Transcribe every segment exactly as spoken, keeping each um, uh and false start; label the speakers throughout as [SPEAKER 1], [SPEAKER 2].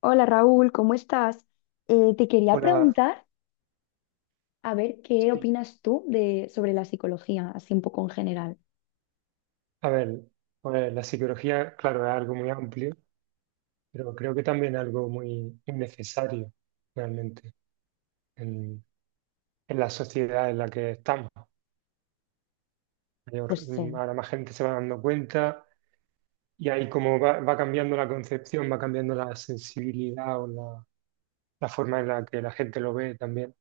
[SPEAKER 1] Hola Raúl, ¿cómo estás? Eh, te quería
[SPEAKER 2] Una,
[SPEAKER 1] preguntar, a ver, ¿qué
[SPEAKER 2] sí.
[SPEAKER 1] opinas tú de, sobre la psicología, así un poco en general?
[SPEAKER 2] A ver, pues la psicología, claro, es algo muy amplio, pero creo que también es algo muy, muy necesario realmente en, en la sociedad en la que estamos. Mayor-
[SPEAKER 1] Pues
[SPEAKER 2] mm,
[SPEAKER 1] sí,
[SPEAKER 2] ahora más gente se va dando cuenta y ahí como va, va cambiando la concepción, va cambiando la sensibilidad o la, la forma en la que la gente lo ve también,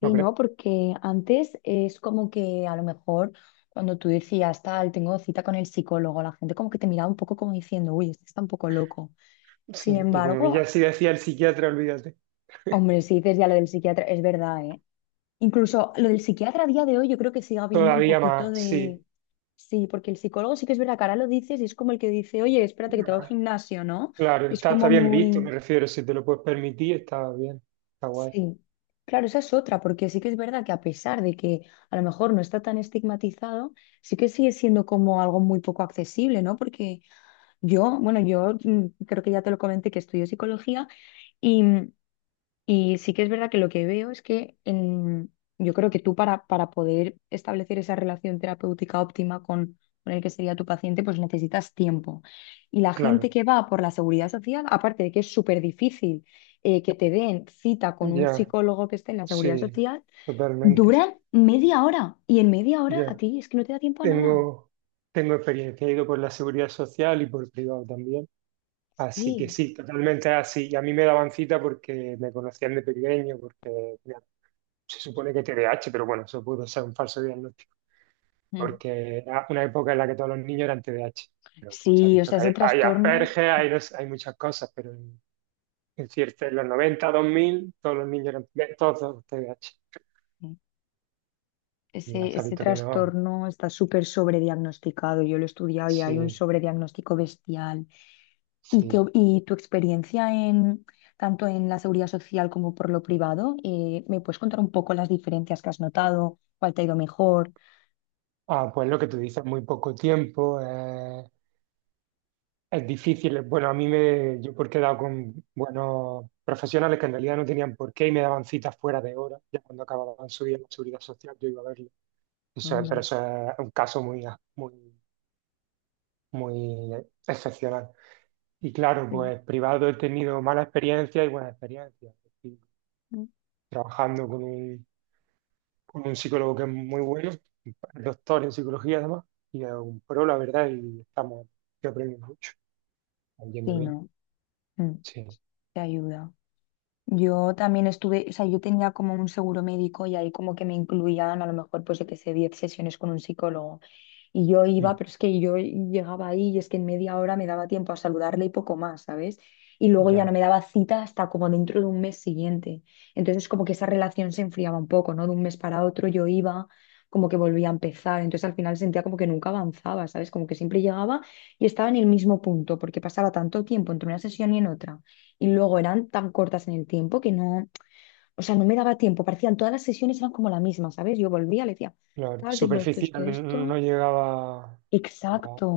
[SPEAKER 2] ¿no
[SPEAKER 1] sí,
[SPEAKER 2] crees?
[SPEAKER 1] ¿no? Porque antes es como que a lo mejor cuando tú decías, tal, tengo cita con el psicólogo, la gente como que te miraba un poco como diciendo, uy, este está un poco loco. Sin
[SPEAKER 2] Sí, y como ya
[SPEAKER 1] embargo,
[SPEAKER 2] sí decía el psiquiatra, olvídate,
[SPEAKER 1] hombre, si dices ya lo del psiquiatra, es verdad, ¿eh? Incluso lo del psiquiatra a día de hoy yo creo que sigue habiendo un
[SPEAKER 2] todavía
[SPEAKER 1] poquito
[SPEAKER 2] más,
[SPEAKER 1] de...
[SPEAKER 2] sí.
[SPEAKER 1] Sí, porque el psicólogo sí que es verdad que ahora lo dices y es como el que dice, oye, espérate que te voy al gimnasio, ¿no?
[SPEAKER 2] Claro,
[SPEAKER 1] Es
[SPEAKER 2] está, está
[SPEAKER 1] como
[SPEAKER 2] bien visto, me
[SPEAKER 1] muy...
[SPEAKER 2] refiero, si te lo puedes permitir, está bien, está guay.
[SPEAKER 1] Sí, claro, esa es otra, porque sí que es verdad que a pesar de que a lo mejor no está tan estigmatizado, sí que sigue siendo como algo muy poco accesible, ¿no? Porque yo, bueno, yo mm, creo que ya te lo comenté que estudio psicología y mm, y sí que es verdad que lo que veo es que en- yo creo que tú para, para poder establecer esa relación terapéutica óptima con, con el que sería tu paciente, pues necesitas tiempo. Y la gente
[SPEAKER 2] Claro,
[SPEAKER 1] que va por la seguridad social, aparte de que es súper difícil eh, que te den cita con un
[SPEAKER 2] ya,
[SPEAKER 1] psicólogo que esté en la seguridad
[SPEAKER 2] sí,
[SPEAKER 1] social,
[SPEAKER 2] totalmente.
[SPEAKER 1] duran media hora. Y en media hora a
[SPEAKER 2] Ya,
[SPEAKER 1] ti es que no te da tiempo a nada.
[SPEAKER 2] tengo, tengo experiencia, he ido por la seguridad social y por privado también. Así que
[SPEAKER 1] Sí.
[SPEAKER 2] sí, totalmente así. Y a mí me daban cita porque me conocían de pequeño, porque mira, se supone que T D A H, pero bueno, eso pudo ser un falso diagnóstico,
[SPEAKER 1] Mm.
[SPEAKER 2] porque era una época en la que todos los niños eran T D A H. Pero pues se ha
[SPEAKER 1] Sí, o
[SPEAKER 2] visto
[SPEAKER 1] sea,
[SPEAKER 2] que hay,
[SPEAKER 1] ese
[SPEAKER 2] hay
[SPEAKER 1] trastorno.
[SPEAKER 2] Asperger, hay, no sé, hay muchas cosas, pero en, en cierto, en los noventa, dos mil, todos los niños eran todos T D A H. Ya
[SPEAKER 1] Ese,
[SPEAKER 2] se ha
[SPEAKER 1] ese
[SPEAKER 2] visto que no,
[SPEAKER 1] trastorno está súper sobrediagnosticado. Yo lo he estudiado y hay un
[SPEAKER 2] sí.
[SPEAKER 1] sobrediagnóstico bestial. ¿Y, que,
[SPEAKER 2] Sí.
[SPEAKER 1] y tu experiencia en tanto en la seguridad social como por lo privado? Eh, ¿me puedes contar un poco las diferencias que has notado? ¿Cuál te ha ido mejor?
[SPEAKER 2] Ah, pues lo que tú dices, muy poco tiempo, eh, es difícil. Bueno, a mí me, yo porque he dado con buenos profesionales que en realidad no tenían por qué y me daban citas fuera de hora, ya cuando acababan su día en la seguridad social yo iba a verlo. Eso es-
[SPEAKER 1] Anda.
[SPEAKER 2] pero eso es un caso muy, muy, muy excepcional. Y claro,
[SPEAKER 1] Sí.
[SPEAKER 2] pues privado he tenido mala experiencia y buena experiencia. Es decir,
[SPEAKER 1] Mm.
[SPEAKER 2] trabajando con un con un psicólogo que es muy bueno, doctor en psicología además, y es un pro, la verdad, y estamos, yo aprendo mucho, estamos yendo
[SPEAKER 1] Sí,
[SPEAKER 2] bien,
[SPEAKER 1] no, mm,
[SPEAKER 2] sí,
[SPEAKER 1] te ayuda. Yo también estuve, o sea, yo tenía como un seguro médico y ahí como que me incluían a lo mejor pues yo que sé, diez sesiones con un psicólogo. Y yo iba,
[SPEAKER 2] mm,
[SPEAKER 1] pero es que yo llegaba ahí y es que en media hora me daba tiempo a saludarle y poco más, ¿sabes? Y luego ya no
[SPEAKER 2] ya,
[SPEAKER 1] me daba cita hasta como dentro de un mes siguiente. Entonces como que esa relación se enfriaba un poco, ¿no? De un mes para otro yo iba, como que volvía a empezar. Entonces al final sentía como que nunca avanzaba, ¿sabes? Como que siempre llegaba y estaba en el mismo punto, porque pasaba tanto tiempo entre una sesión y en otra. Y luego eran tan cortas en el tiempo que no, o sea, no me daba tiempo. Parecían todas las sesiones eran como la misma, ¿sabes? Yo volvía, le decía,
[SPEAKER 2] lo
[SPEAKER 1] tal, tengo esto, esto,
[SPEAKER 2] superficial
[SPEAKER 1] esto.
[SPEAKER 2] no llegaba a,
[SPEAKER 1] Exacto,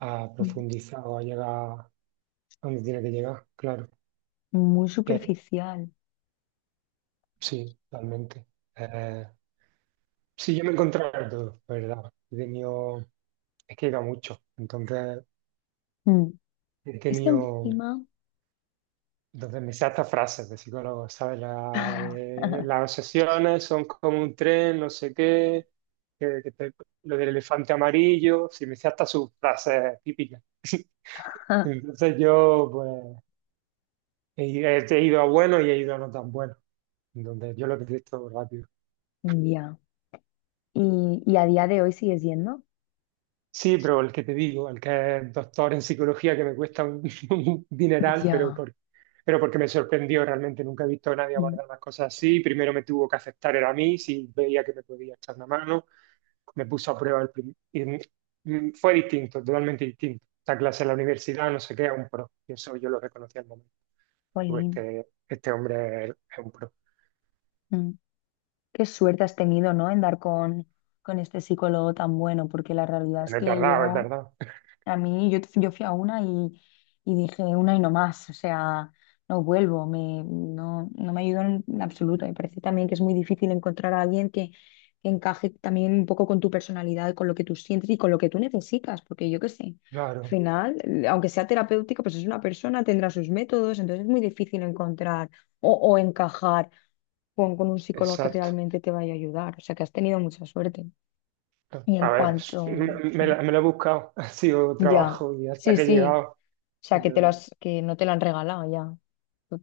[SPEAKER 2] a
[SPEAKER 1] mm,
[SPEAKER 2] profundizar o a llegar a donde tiene que llegar, claro,
[SPEAKER 1] muy
[SPEAKER 2] que-
[SPEAKER 1] superficial.
[SPEAKER 2] sí, totalmente. Eh, sí, yo me he encontrado de todo, la ¿verdad? He tenido, es que he ido a mucho, entonces
[SPEAKER 1] Mm.
[SPEAKER 2] he
[SPEAKER 1] Es que
[SPEAKER 2] tenido...
[SPEAKER 1] encima,
[SPEAKER 2] Entonces me sé hasta frases de psicólogos, ¿sabes? La de, las obsesiones son como un tren, no sé qué, que- que te- lo del elefante amarillo, sí, me sé hasta sus frases típicas. Entonces yo, pues, he, he ido a buenos y he ido a no tan buenos. Entonces yo lo he visto rápido.
[SPEAKER 1] ya, y, y a día de hoy sigues yendo.
[SPEAKER 2] Sí, pero el que te digo, el que es doctor en psicología, que me cuesta un, un dineral, pero,
[SPEAKER 1] Ya,
[SPEAKER 2] por- pero porque me sorprendió realmente. Nunca he visto a nadie
[SPEAKER 1] mm.
[SPEAKER 2] abordar las cosas así. Primero me tuvo que aceptar, era a mí, si veía que me podía echar una mano. Me puso a prueba el prim- y, mm, fue distinto, totalmente distinto. Esta clase en la universidad, no sé qué, es un pro. Y eso yo lo reconocí al momento. Tú,
[SPEAKER 1] Jolín,
[SPEAKER 2] Este, este hombre es, un pro.
[SPEAKER 1] mm. Qué suerte has tenido, ¿no? En dar con, con este psicólogo tan bueno, porque la realidad es
[SPEAKER 2] No es
[SPEAKER 1] que
[SPEAKER 2] tardado, es
[SPEAKER 1] yo
[SPEAKER 2] tardado.
[SPEAKER 1] a mí, yo, yo fui a una y, y dije una y no más, o sea, no vuelvo, me, no, no me ayudó en absoluto. Me parece también que es muy difícil encontrar a alguien que, que encaje también un poco con tu personalidad, con lo que tú sientes y con lo que tú necesitas, porque yo qué sé, al
[SPEAKER 2] Claro,
[SPEAKER 1] final, eh, aunque sea terapéutico, pues es una persona, tendrá sus métodos, entonces es muy difícil encontrar o, o encajar con, con un psicólogo que
[SPEAKER 2] exacto.
[SPEAKER 1] realmente te vaya a ayudar, o sea, que has tenido mucha suerte. Y en
[SPEAKER 2] A ver, pues, me,
[SPEAKER 1] cuanto,
[SPEAKER 2] me la- me lo he buscado, ha sido
[SPEAKER 1] ya,
[SPEAKER 2] trabajo y hasta
[SPEAKER 1] sí,
[SPEAKER 2] que he
[SPEAKER 1] sí.
[SPEAKER 2] llegado,
[SPEAKER 1] O sea,
[SPEAKER 2] y
[SPEAKER 1] que
[SPEAKER 2] yo,
[SPEAKER 1] te lo
[SPEAKER 2] eh,
[SPEAKER 1] has- que no te lo han regalado ya.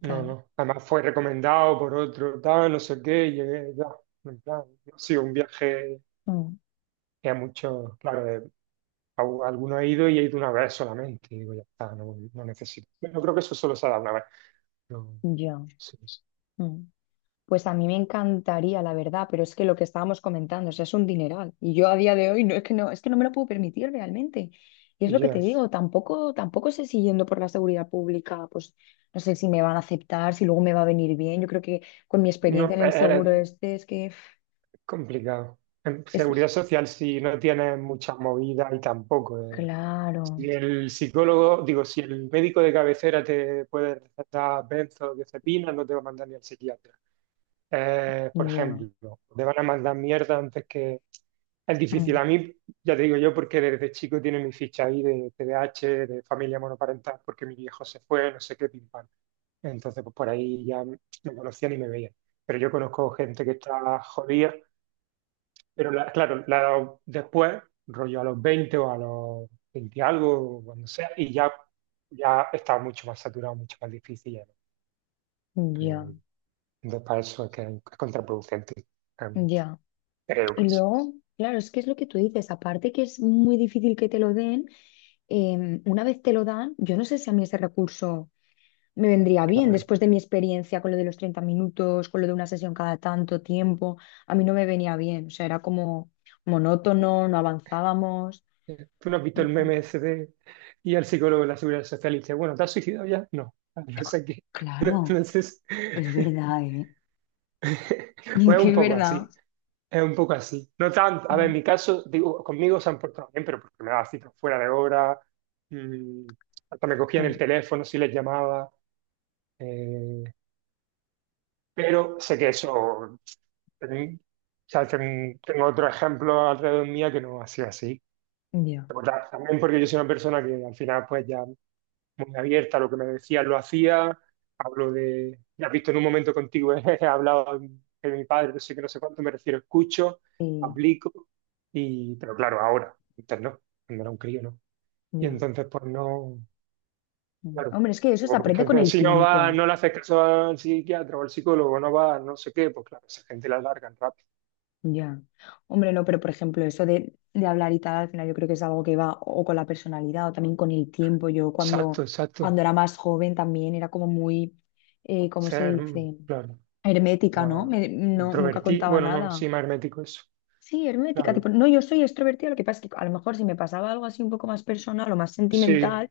[SPEAKER 2] no, no, además fue recomendado por otro, tal, no sé qué, y llegué, ya, en plan, no ha sido un viaje
[SPEAKER 1] Mm,
[SPEAKER 2] que a muchos, claro, de- a, u- alguno he ido y he ido una vez solamente, y digo, ya está, no, no necesito. Yo creo que eso solo se ha dado una vez, pero
[SPEAKER 1] ya.
[SPEAKER 2] sí,
[SPEAKER 1] Mm. Pues a mí me encantaría, la verdad, pero es que lo que estábamos comentando, o sea, es un dineral. Y yo a día de hoy no es que no, es que no me lo puedo permitir realmente. Y es lo que te
[SPEAKER 2] ya,
[SPEAKER 1] digo, tampoco, tampoco sé si yendo por la seguridad pública, pues no sé si me van a aceptar, si luego me va a venir bien. Yo creo que con mi
[SPEAKER 2] no,
[SPEAKER 1] experiencia en
[SPEAKER 2] e,
[SPEAKER 1] el
[SPEAKER 2] era
[SPEAKER 1] seguro este es que uf,
[SPEAKER 2] complicado. En
[SPEAKER 1] es
[SPEAKER 2] seguridad social, si no tienes muchas movidas y tampoco.
[SPEAKER 1] claro.
[SPEAKER 2] Si el psicólogo, digo, si el médico de cabecera te puede recetar benzodiazepinas, no te va a mandar ni al psiquiatra. Eh, por
[SPEAKER 1] Ya.
[SPEAKER 2] ejemplo, te van a mandar mierda antes que... Es difícil.
[SPEAKER 1] Mm,
[SPEAKER 2] A mí, ya te digo yo, porque desde chico tiene mi ficha ahí de T D A H de familia monoparental, porque mi viejo se fue, no sé qué, pim pam. Entonces, pues por ahí ya me conocían y me veían. Pero yo conozco gente que está jodida pero la- claro, la- después, rollo a los veinte o a los veinte y algo, o cuando sea, y ya, ya está mucho más saturado, mucho más difícil. ya no-
[SPEAKER 1] ya.
[SPEAKER 2] no- entonces, para eso es que es contraproducente, realmente.
[SPEAKER 1] Ya.
[SPEAKER 2] Creo
[SPEAKER 1] Y
[SPEAKER 2] que sí,
[SPEAKER 1] luego, claro, es que es lo que tú dices, aparte que es muy difícil que te lo den, em, una vez te lo dan, yo no sé si a mí ese recurso me vendría bien
[SPEAKER 2] claro.
[SPEAKER 1] después de mi experiencia con lo de los treinta minutos, con lo de una sesión cada tanto tiempo, a mí no me venía bien, o sea, era como monótono, no avanzábamos.
[SPEAKER 2] Eh, ¿Tú no has visto el
[SPEAKER 1] Entonces,
[SPEAKER 2] meme ese de y al psicólogo de la Seguridad Social y dice, bueno, ¿te has suicidado ya? No, Ah, no sé qué.
[SPEAKER 1] claro,
[SPEAKER 2] Entonces,
[SPEAKER 1] es verdad, ¿eh? Es
[SPEAKER 2] pues es
[SPEAKER 1] que
[SPEAKER 2] un
[SPEAKER 1] es
[SPEAKER 2] poco
[SPEAKER 1] verdad.
[SPEAKER 2] así. Es un poco así. No tanto. A ver, en
[SPEAKER 1] Mm,
[SPEAKER 2] mi caso, digo, conmigo se han portado bien, pero porque me daba citas fuera de hora, mm, hasta me cogían el
[SPEAKER 1] mm,
[SPEAKER 2] teléfono si les llamaba. eh, pero sé que eso. ten- o sea, ten- tengo otro ejemplo alrededor mía que no ha sido así.
[SPEAKER 1] ya,
[SPEAKER 2] Pero ta- También porque yo soy una persona que al final, pues ya. Muy abierta, lo que me decía lo hacía, hablo de, ya has visto en un momento contigo, he hablado de mi padre, no sé qué, no sé cuánto, me refiero, escucho,
[SPEAKER 1] sí.
[SPEAKER 2] aplico, y, pero claro, ahora, antes no, cuando era un crío, ¿no? Y
[SPEAKER 1] Ya.
[SPEAKER 2] entonces, pues no,
[SPEAKER 1] Mm.
[SPEAKER 2] claro,
[SPEAKER 1] Hombre, es que eso
[SPEAKER 2] o
[SPEAKER 1] se
[SPEAKER 2] por
[SPEAKER 1] aprende con
[SPEAKER 2] ejemplo,
[SPEAKER 1] el
[SPEAKER 2] si no va,
[SPEAKER 1] tiempo.
[SPEAKER 2] no le haces caso al psiquiatra o al psicólogo, no va, no sé qué, pues claro, esa gente la largan rápido.
[SPEAKER 1] Ya. Hombre, no, pero por ejemplo, eso de, de hablar y tal, al final yo creo que es algo que va o con la personalidad o también con el tiempo. Yo
[SPEAKER 2] Exacto,
[SPEAKER 1] cuando,
[SPEAKER 2] exacto,
[SPEAKER 1] cuando era más joven también era como muy, eh, ¿cómo se
[SPEAKER 2] ser, mm,
[SPEAKER 1] dice?
[SPEAKER 2] claro,
[SPEAKER 1] Hermética, ¿no?
[SPEAKER 2] más
[SPEAKER 1] Me- no, nunca
[SPEAKER 2] introvertido,
[SPEAKER 1] contaba
[SPEAKER 2] bueno, no,
[SPEAKER 1] nada.
[SPEAKER 2] sí, más hermético eso,
[SPEAKER 1] Sí, hermética,
[SPEAKER 2] claro,
[SPEAKER 1] tipo, no, yo soy extrovertida, lo que pasa es que a lo mejor si me pasaba algo así un poco más personal o más
[SPEAKER 2] sí,
[SPEAKER 1] sentimental,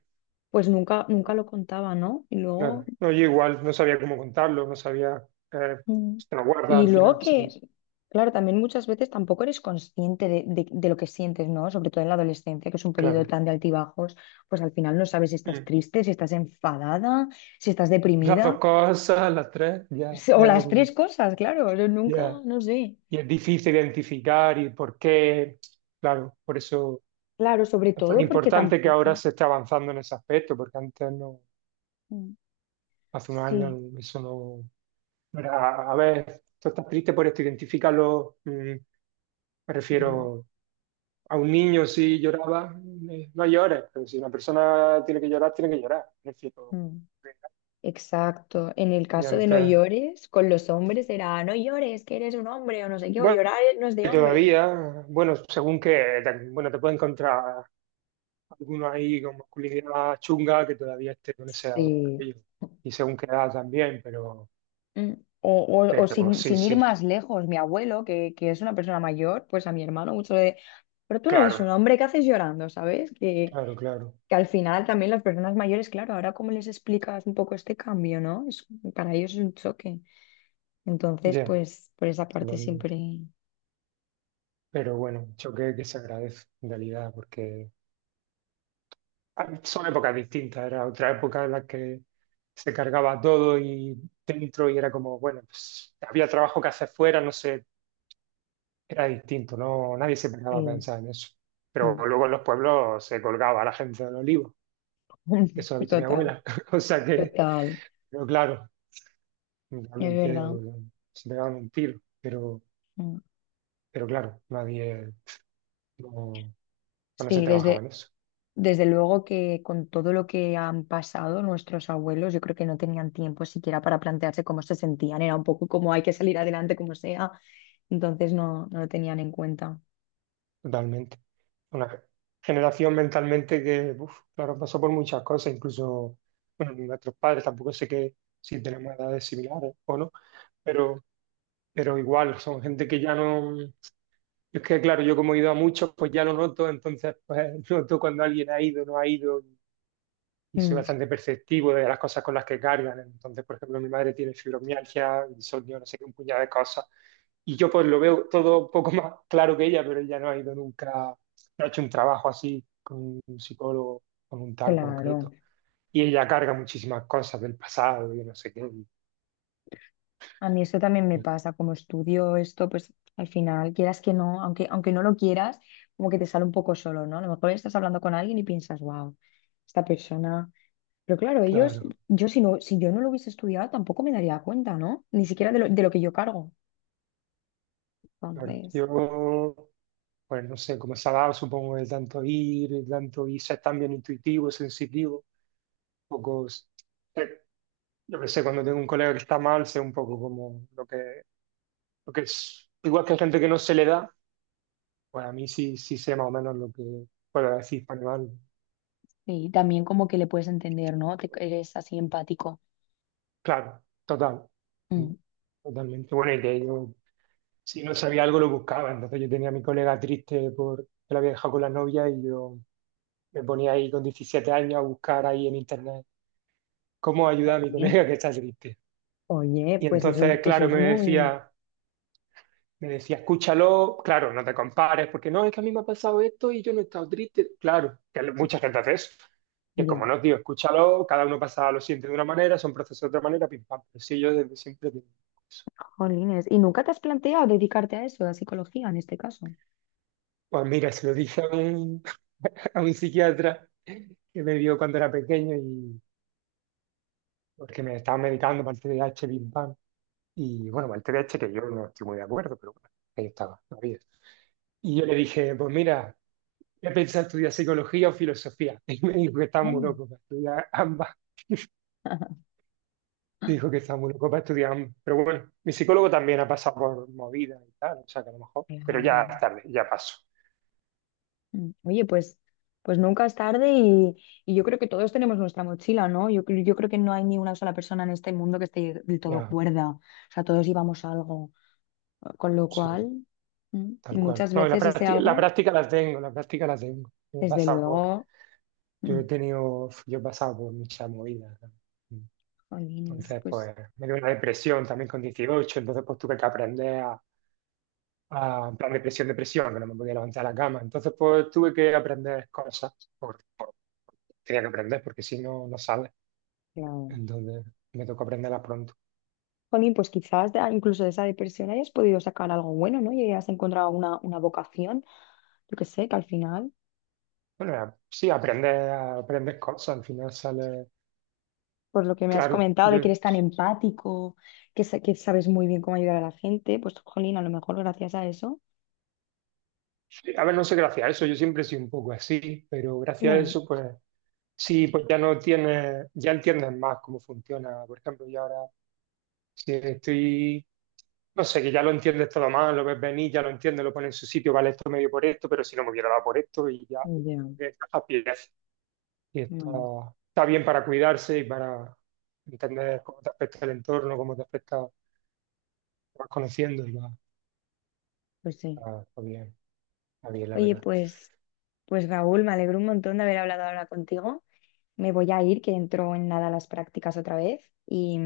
[SPEAKER 1] pues nunca, nunca lo contaba, ¿no? Y luego...
[SPEAKER 2] claro. No, yo igual no sabía cómo contarlo, no sabía. eh,
[SPEAKER 1] Mm.
[SPEAKER 2] si te lo guarda
[SPEAKER 1] Y
[SPEAKER 2] al
[SPEAKER 1] luego
[SPEAKER 2] final,
[SPEAKER 1] que,
[SPEAKER 2] sí,
[SPEAKER 1] claro, también muchas veces tampoco eres consciente de, de- de lo que sientes, ¿no? Sobre todo en la adolescencia, que es un periodo
[SPEAKER 2] claro.
[SPEAKER 1] tan de altibajos, pues al final no sabes si estás
[SPEAKER 2] Mm.
[SPEAKER 1] triste, si estás enfadada, si estás
[SPEAKER 2] Las
[SPEAKER 1] deprimida,
[SPEAKER 2] dos cosas, las tres, ya.
[SPEAKER 1] si- o
[SPEAKER 2] eh,
[SPEAKER 1] las tres cosas, claro, yo nunca,
[SPEAKER 2] ya.
[SPEAKER 1] no sé.
[SPEAKER 2] Y es difícil identificar y por qué. Claro, por eso
[SPEAKER 1] Claro, sobre
[SPEAKER 2] es tan
[SPEAKER 1] todo porque
[SPEAKER 2] importante que ahora
[SPEAKER 1] tampoco.
[SPEAKER 2] se esté avanzando en ese aspecto, porque antes no,
[SPEAKER 1] Mm.
[SPEAKER 2] hace unos años
[SPEAKER 1] Sí,
[SPEAKER 2] eso no no era. A ver, tú estás triste por esto, identifícalo. mm, Me
[SPEAKER 1] ya.
[SPEAKER 2] refiero. A un niño si lloraba, eh, no llores, pero si una persona tiene que llorar, tiene que llorar. Es decir, o-
[SPEAKER 1] Mm. Exacto. En el
[SPEAKER 2] y
[SPEAKER 1] caso de no
[SPEAKER 2] antes,
[SPEAKER 1] llores, con los hombres era no llores, que eres un hombre o no sé qué, o
[SPEAKER 2] bueno,
[SPEAKER 1] llorar no es de hombres.
[SPEAKER 2] todavía, bueno, según que, te- bueno, te puede encontrar alguno ahí con masculinidad chunga que todavía esté con ese
[SPEAKER 1] Sí.
[SPEAKER 2] aquello. Y según qué edad también, pero,
[SPEAKER 1] Mm. O, o- o
[SPEAKER 2] pero
[SPEAKER 1] sin,
[SPEAKER 2] sí,
[SPEAKER 1] sin ir
[SPEAKER 2] sí,
[SPEAKER 1] más lejos, mi abuelo, que, que es una persona mayor, pues a mi hermano mucho de, pero tú no eres un
[SPEAKER 2] claro,
[SPEAKER 1] hombre, ¿qué haces llorando? ¿Sabes? Que,
[SPEAKER 2] claro, claro,
[SPEAKER 1] que al final también las personas mayores, claro, ahora cómo les explicas un poco este cambio, ¿no? Es- para ellos es un choque. Entonces,
[SPEAKER 2] ya,
[SPEAKER 1] pues por esa parte
[SPEAKER 2] totalmente.
[SPEAKER 1] siempre...
[SPEAKER 2] Pero bueno, un choque que se agradece en realidad, porque son épocas distintas, era otra época en la que se cargaba todo y dentro y era como, bueno, pues, había trabajo que hacer fuera, no sé, era distinto, no, nadie se pegaba a
[SPEAKER 1] Sí.
[SPEAKER 2] pensar en eso.
[SPEAKER 1] Mm.
[SPEAKER 2] Pero luego en los pueblos se colgaba a la gente del olivo, que eso lo ha visto mi
[SPEAKER 1] Total,
[SPEAKER 2] abuela, o sea que,
[SPEAKER 1] total,
[SPEAKER 2] pero claro,
[SPEAKER 1] es
[SPEAKER 2] realmente
[SPEAKER 1] verdad.
[SPEAKER 2] bueno, se pegaban un tiro, pero,
[SPEAKER 1] Mm.
[SPEAKER 2] pero claro, nadie, no, no se
[SPEAKER 1] Sí,
[SPEAKER 2] trabajaba
[SPEAKER 1] desde...
[SPEAKER 2] en eso,
[SPEAKER 1] Desde luego que con todo lo que han pasado nuestros abuelos, yo creo que no tenían tiempo siquiera para plantearse cómo se sentían. Era un poco como hay que salir adelante como sea. Entonces no, no lo tenían en cuenta.
[SPEAKER 2] totalmente. Una generación mentalmente que, uf, claro, pasó por muchas cosas, incluso, bueno, nuestros padres, tampoco sé que si tenemos edades similares o no, pero, pero igual, son gente que ya no... Es que, claro, yo como he ido a muchos, pues ya lo noto, entonces, pues noto cuando alguien ha ido, no ha ido, y soy
[SPEAKER 1] Mm,
[SPEAKER 2] bastante perceptivo de las cosas con las que cargan. Entonces, por ejemplo, mi madre tiene fibromialgia, insomnio, no sé qué, un puñado de cosas. Y yo pues lo veo todo un poco más claro que ella, pero ella no ha ido nunca, no ha hecho un trabajo así con un psicólogo, con un tal
[SPEAKER 1] claro.
[SPEAKER 2] concreto. Y ella carga muchísimas cosas del pasado y no sé qué. Y-
[SPEAKER 1] A mí eso también me
[SPEAKER 2] y
[SPEAKER 1] pasa. Como estudio esto, pues al final, quieras que no, aunque, aunque no lo quieras, como que te sale un poco solo, ¿no? A lo mejor estás hablando con alguien y piensas, wow, esta persona. Pero claro, ellos,
[SPEAKER 2] claro,
[SPEAKER 1] yo si no, si yo no lo hubiese estudiado, tampoco me daría cuenta, ¿no? Ni siquiera de lo, de lo que yo cargo.
[SPEAKER 2] claro.
[SPEAKER 1] Entonces.
[SPEAKER 2] Yo, bueno, no sé, como se ha dado, supongo, de tanto ir, de tanto y ser tan bien intuitivo, sensitivo, un poco yo que sé, cuando tengo un colega que está mal, sé un poco como lo que, lo que es. Igual que hay gente que no se le da, pues a mí sí, sí sé más o menos lo que puedo decir para mal.
[SPEAKER 1] Y también como que le puedes entender, ¿no? Te- eres así empático.
[SPEAKER 2] Claro, total. mm,
[SPEAKER 1] Mm.
[SPEAKER 2] Totalmente. Bueno, y que yo, si no sabía algo, lo buscaba. Entonces yo tenía a mi colega triste por que la había dejado con la novia y yo me ponía ahí con diecisiete años a buscar ahí en internet cómo ayudar a mi
[SPEAKER 1] Bien.
[SPEAKER 2] colega que está triste.
[SPEAKER 1] Oye,
[SPEAKER 2] Y
[SPEAKER 1] pues eso es,
[SPEAKER 2] entonces,
[SPEAKER 1] eso
[SPEAKER 2] claro,
[SPEAKER 1] es
[SPEAKER 2] me
[SPEAKER 1] muy...
[SPEAKER 2] decía. Me decía, escúchalo, claro, no te compares, porque no, es que a mí me ha pasado esto y yo no he estado triste. Claro, que mucha gente hace eso. Y es
[SPEAKER 1] ya.
[SPEAKER 2] como, no, tío, escúchalo, cada uno pasa lo siguiente de una manera, son procesos de otra manera, pim pam. Pero sí, yo desde siempre tengo eso.
[SPEAKER 1] Jolines, ¿y nunca te has planteado dedicarte a eso, a psicología en este caso?
[SPEAKER 2] Pues mira, se lo dije a un, a un psiquiatra que me vio cuando era pequeño y porque me estaba medicando para el T D A H pim pam. Y bueno, para el T D A H que yo no estoy muy de acuerdo, pero bueno, ahí estaba, no había. Y yo le dije, pues mira. Yo pensaba estudiar psicología o filosofía. Y me dijo que estaba muy
[SPEAKER 1] Mm.
[SPEAKER 2] loco para estudiar ambas. Me dijo que estaba muy loco para estudiar ambas. Pero bueno, mi psicólogo también ha pasado por movidas y tal, o sea que a lo mejor. Pero ya es
[SPEAKER 1] Claro.
[SPEAKER 2] tarde, ya paso.
[SPEAKER 1] Mm. Oye, pues, pues nunca es tarde y, y yo creo que todos tenemos nuestra mochila, ¿no? Yo, cre- yo creo que no hay ni una sola persona en este mundo que esté del todo
[SPEAKER 2] Ya,
[SPEAKER 1] cuerda. O sea, todos llevamos algo. Con lo
[SPEAKER 2] sí,
[SPEAKER 1] cual, mm,
[SPEAKER 2] tal cual.
[SPEAKER 1] muchas
[SPEAKER 2] No, y la
[SPEAKER 1] veces ese
[SPEAKER 2] práctica, la
[SPEAKER 1] algo,
[SPEAKER 2] práctica la tengo, la práctica la tengo. Yo he
[SPEAKER 1] desde
[SPEAKER 2] pasado por,
[SPEAKER 1] luego. Mm,
[SPEAKER 2] yo he tenido, yo he pasado por muchas movidas. ¿No?
[SPEAKER 1] jolines,
[SPEAKER 2] Entonces,
[SPEAKER 1] pues,
[SPEAKER 2] pues, me dio una depresión también con dieciocho. Entonces pues tuve que aprender a, ah, en plan depresión, depresión, que no me podía levantar de la cama. Entonces, pues tuve que aprender cosas, por, por- tenía que aprender, porque si no, no sale.
[SPEAKER 1] claro.
[SPEAKER 2] Entonces, me tocó aprenderlas pronto.
[SPEAKER 1] Jolín, pues quizás de- incluso de esa depresión hayas podido sacar algo bueno, ¿no? Y hayas encontrado una, una vocación, yo que sé, que al final,
[SPEAKER 2] Bueno, era- sí, aprendes, aprendes cosas, al final sale,
[SPEAKER 1] por lo que me has
[SPEAKER 2] claro,
[SPEAKER 1] comentado, de que
[SPEAKER 2] yo
[SPEAKER 1] eres tan empático, que, sa- que sabes muy bien cómo ayudar a la gente, pues, jolín, a lo mejor gracias a eso.
[SPEAKER 2] sí, a ver, no sé, gracias a eso, yo siempre soy un poco así, pero gracias a
[SPEAKER 1] Bueno,
[SPEAKER 2] eso, pues sí, pues ya no tienes, ya entiendes más cómo funciona. Por ejemplo, yo ahora, si estoy, no sé, que ya lo entiendes todo más, lo ves venir, ya lo entiendes, lo pones en su sitio, vale, esto medio por esto, pero si no me hubiera dado por esto, y ya,
[SPEAKER 1] ya,
[SPEAKER 2] eh, a pies. Y está,
[SPEAKER 1] bueno,
[SPEAKER 2] está bien para cuidarse y para entender cómo te afecta el entorno, cómo te afecta, te vas conociendo y va,
[SPEAKER 1] pues sí.
[SPEAKER 2] está, está bien, está bien, la
[SPEAKER 1] Oye,
[SPEAKER 2] verdad.
[SPEAKER 1] pues, pues Raúl, me alegro un montón de haber hablado ahora contigo. Me voy a ir, que entro en nada a las prácticas otra vez y,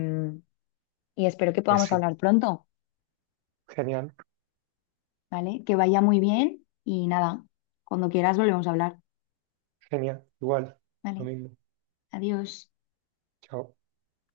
[SPEAKER 1] y espero que
[SPEAKER 2] Pues
[SPEAKER 1] podamos
[SPEAKER 2] sí,
[SPEAKER 1] hablar pronto.
[SPEAKER 2] genial.
[SPEAKER 1] ¿Vale? Que vaya muy bien y nada, cuando quieras volvemos a hablar,
[SPEAKER 2] Genial, igual,
[SPEAKER 1] ¿vale?
[SPEAKER 2] lo mismo.
[SPEAKER 1] Adiós.
[SPEAKER 2] Chao.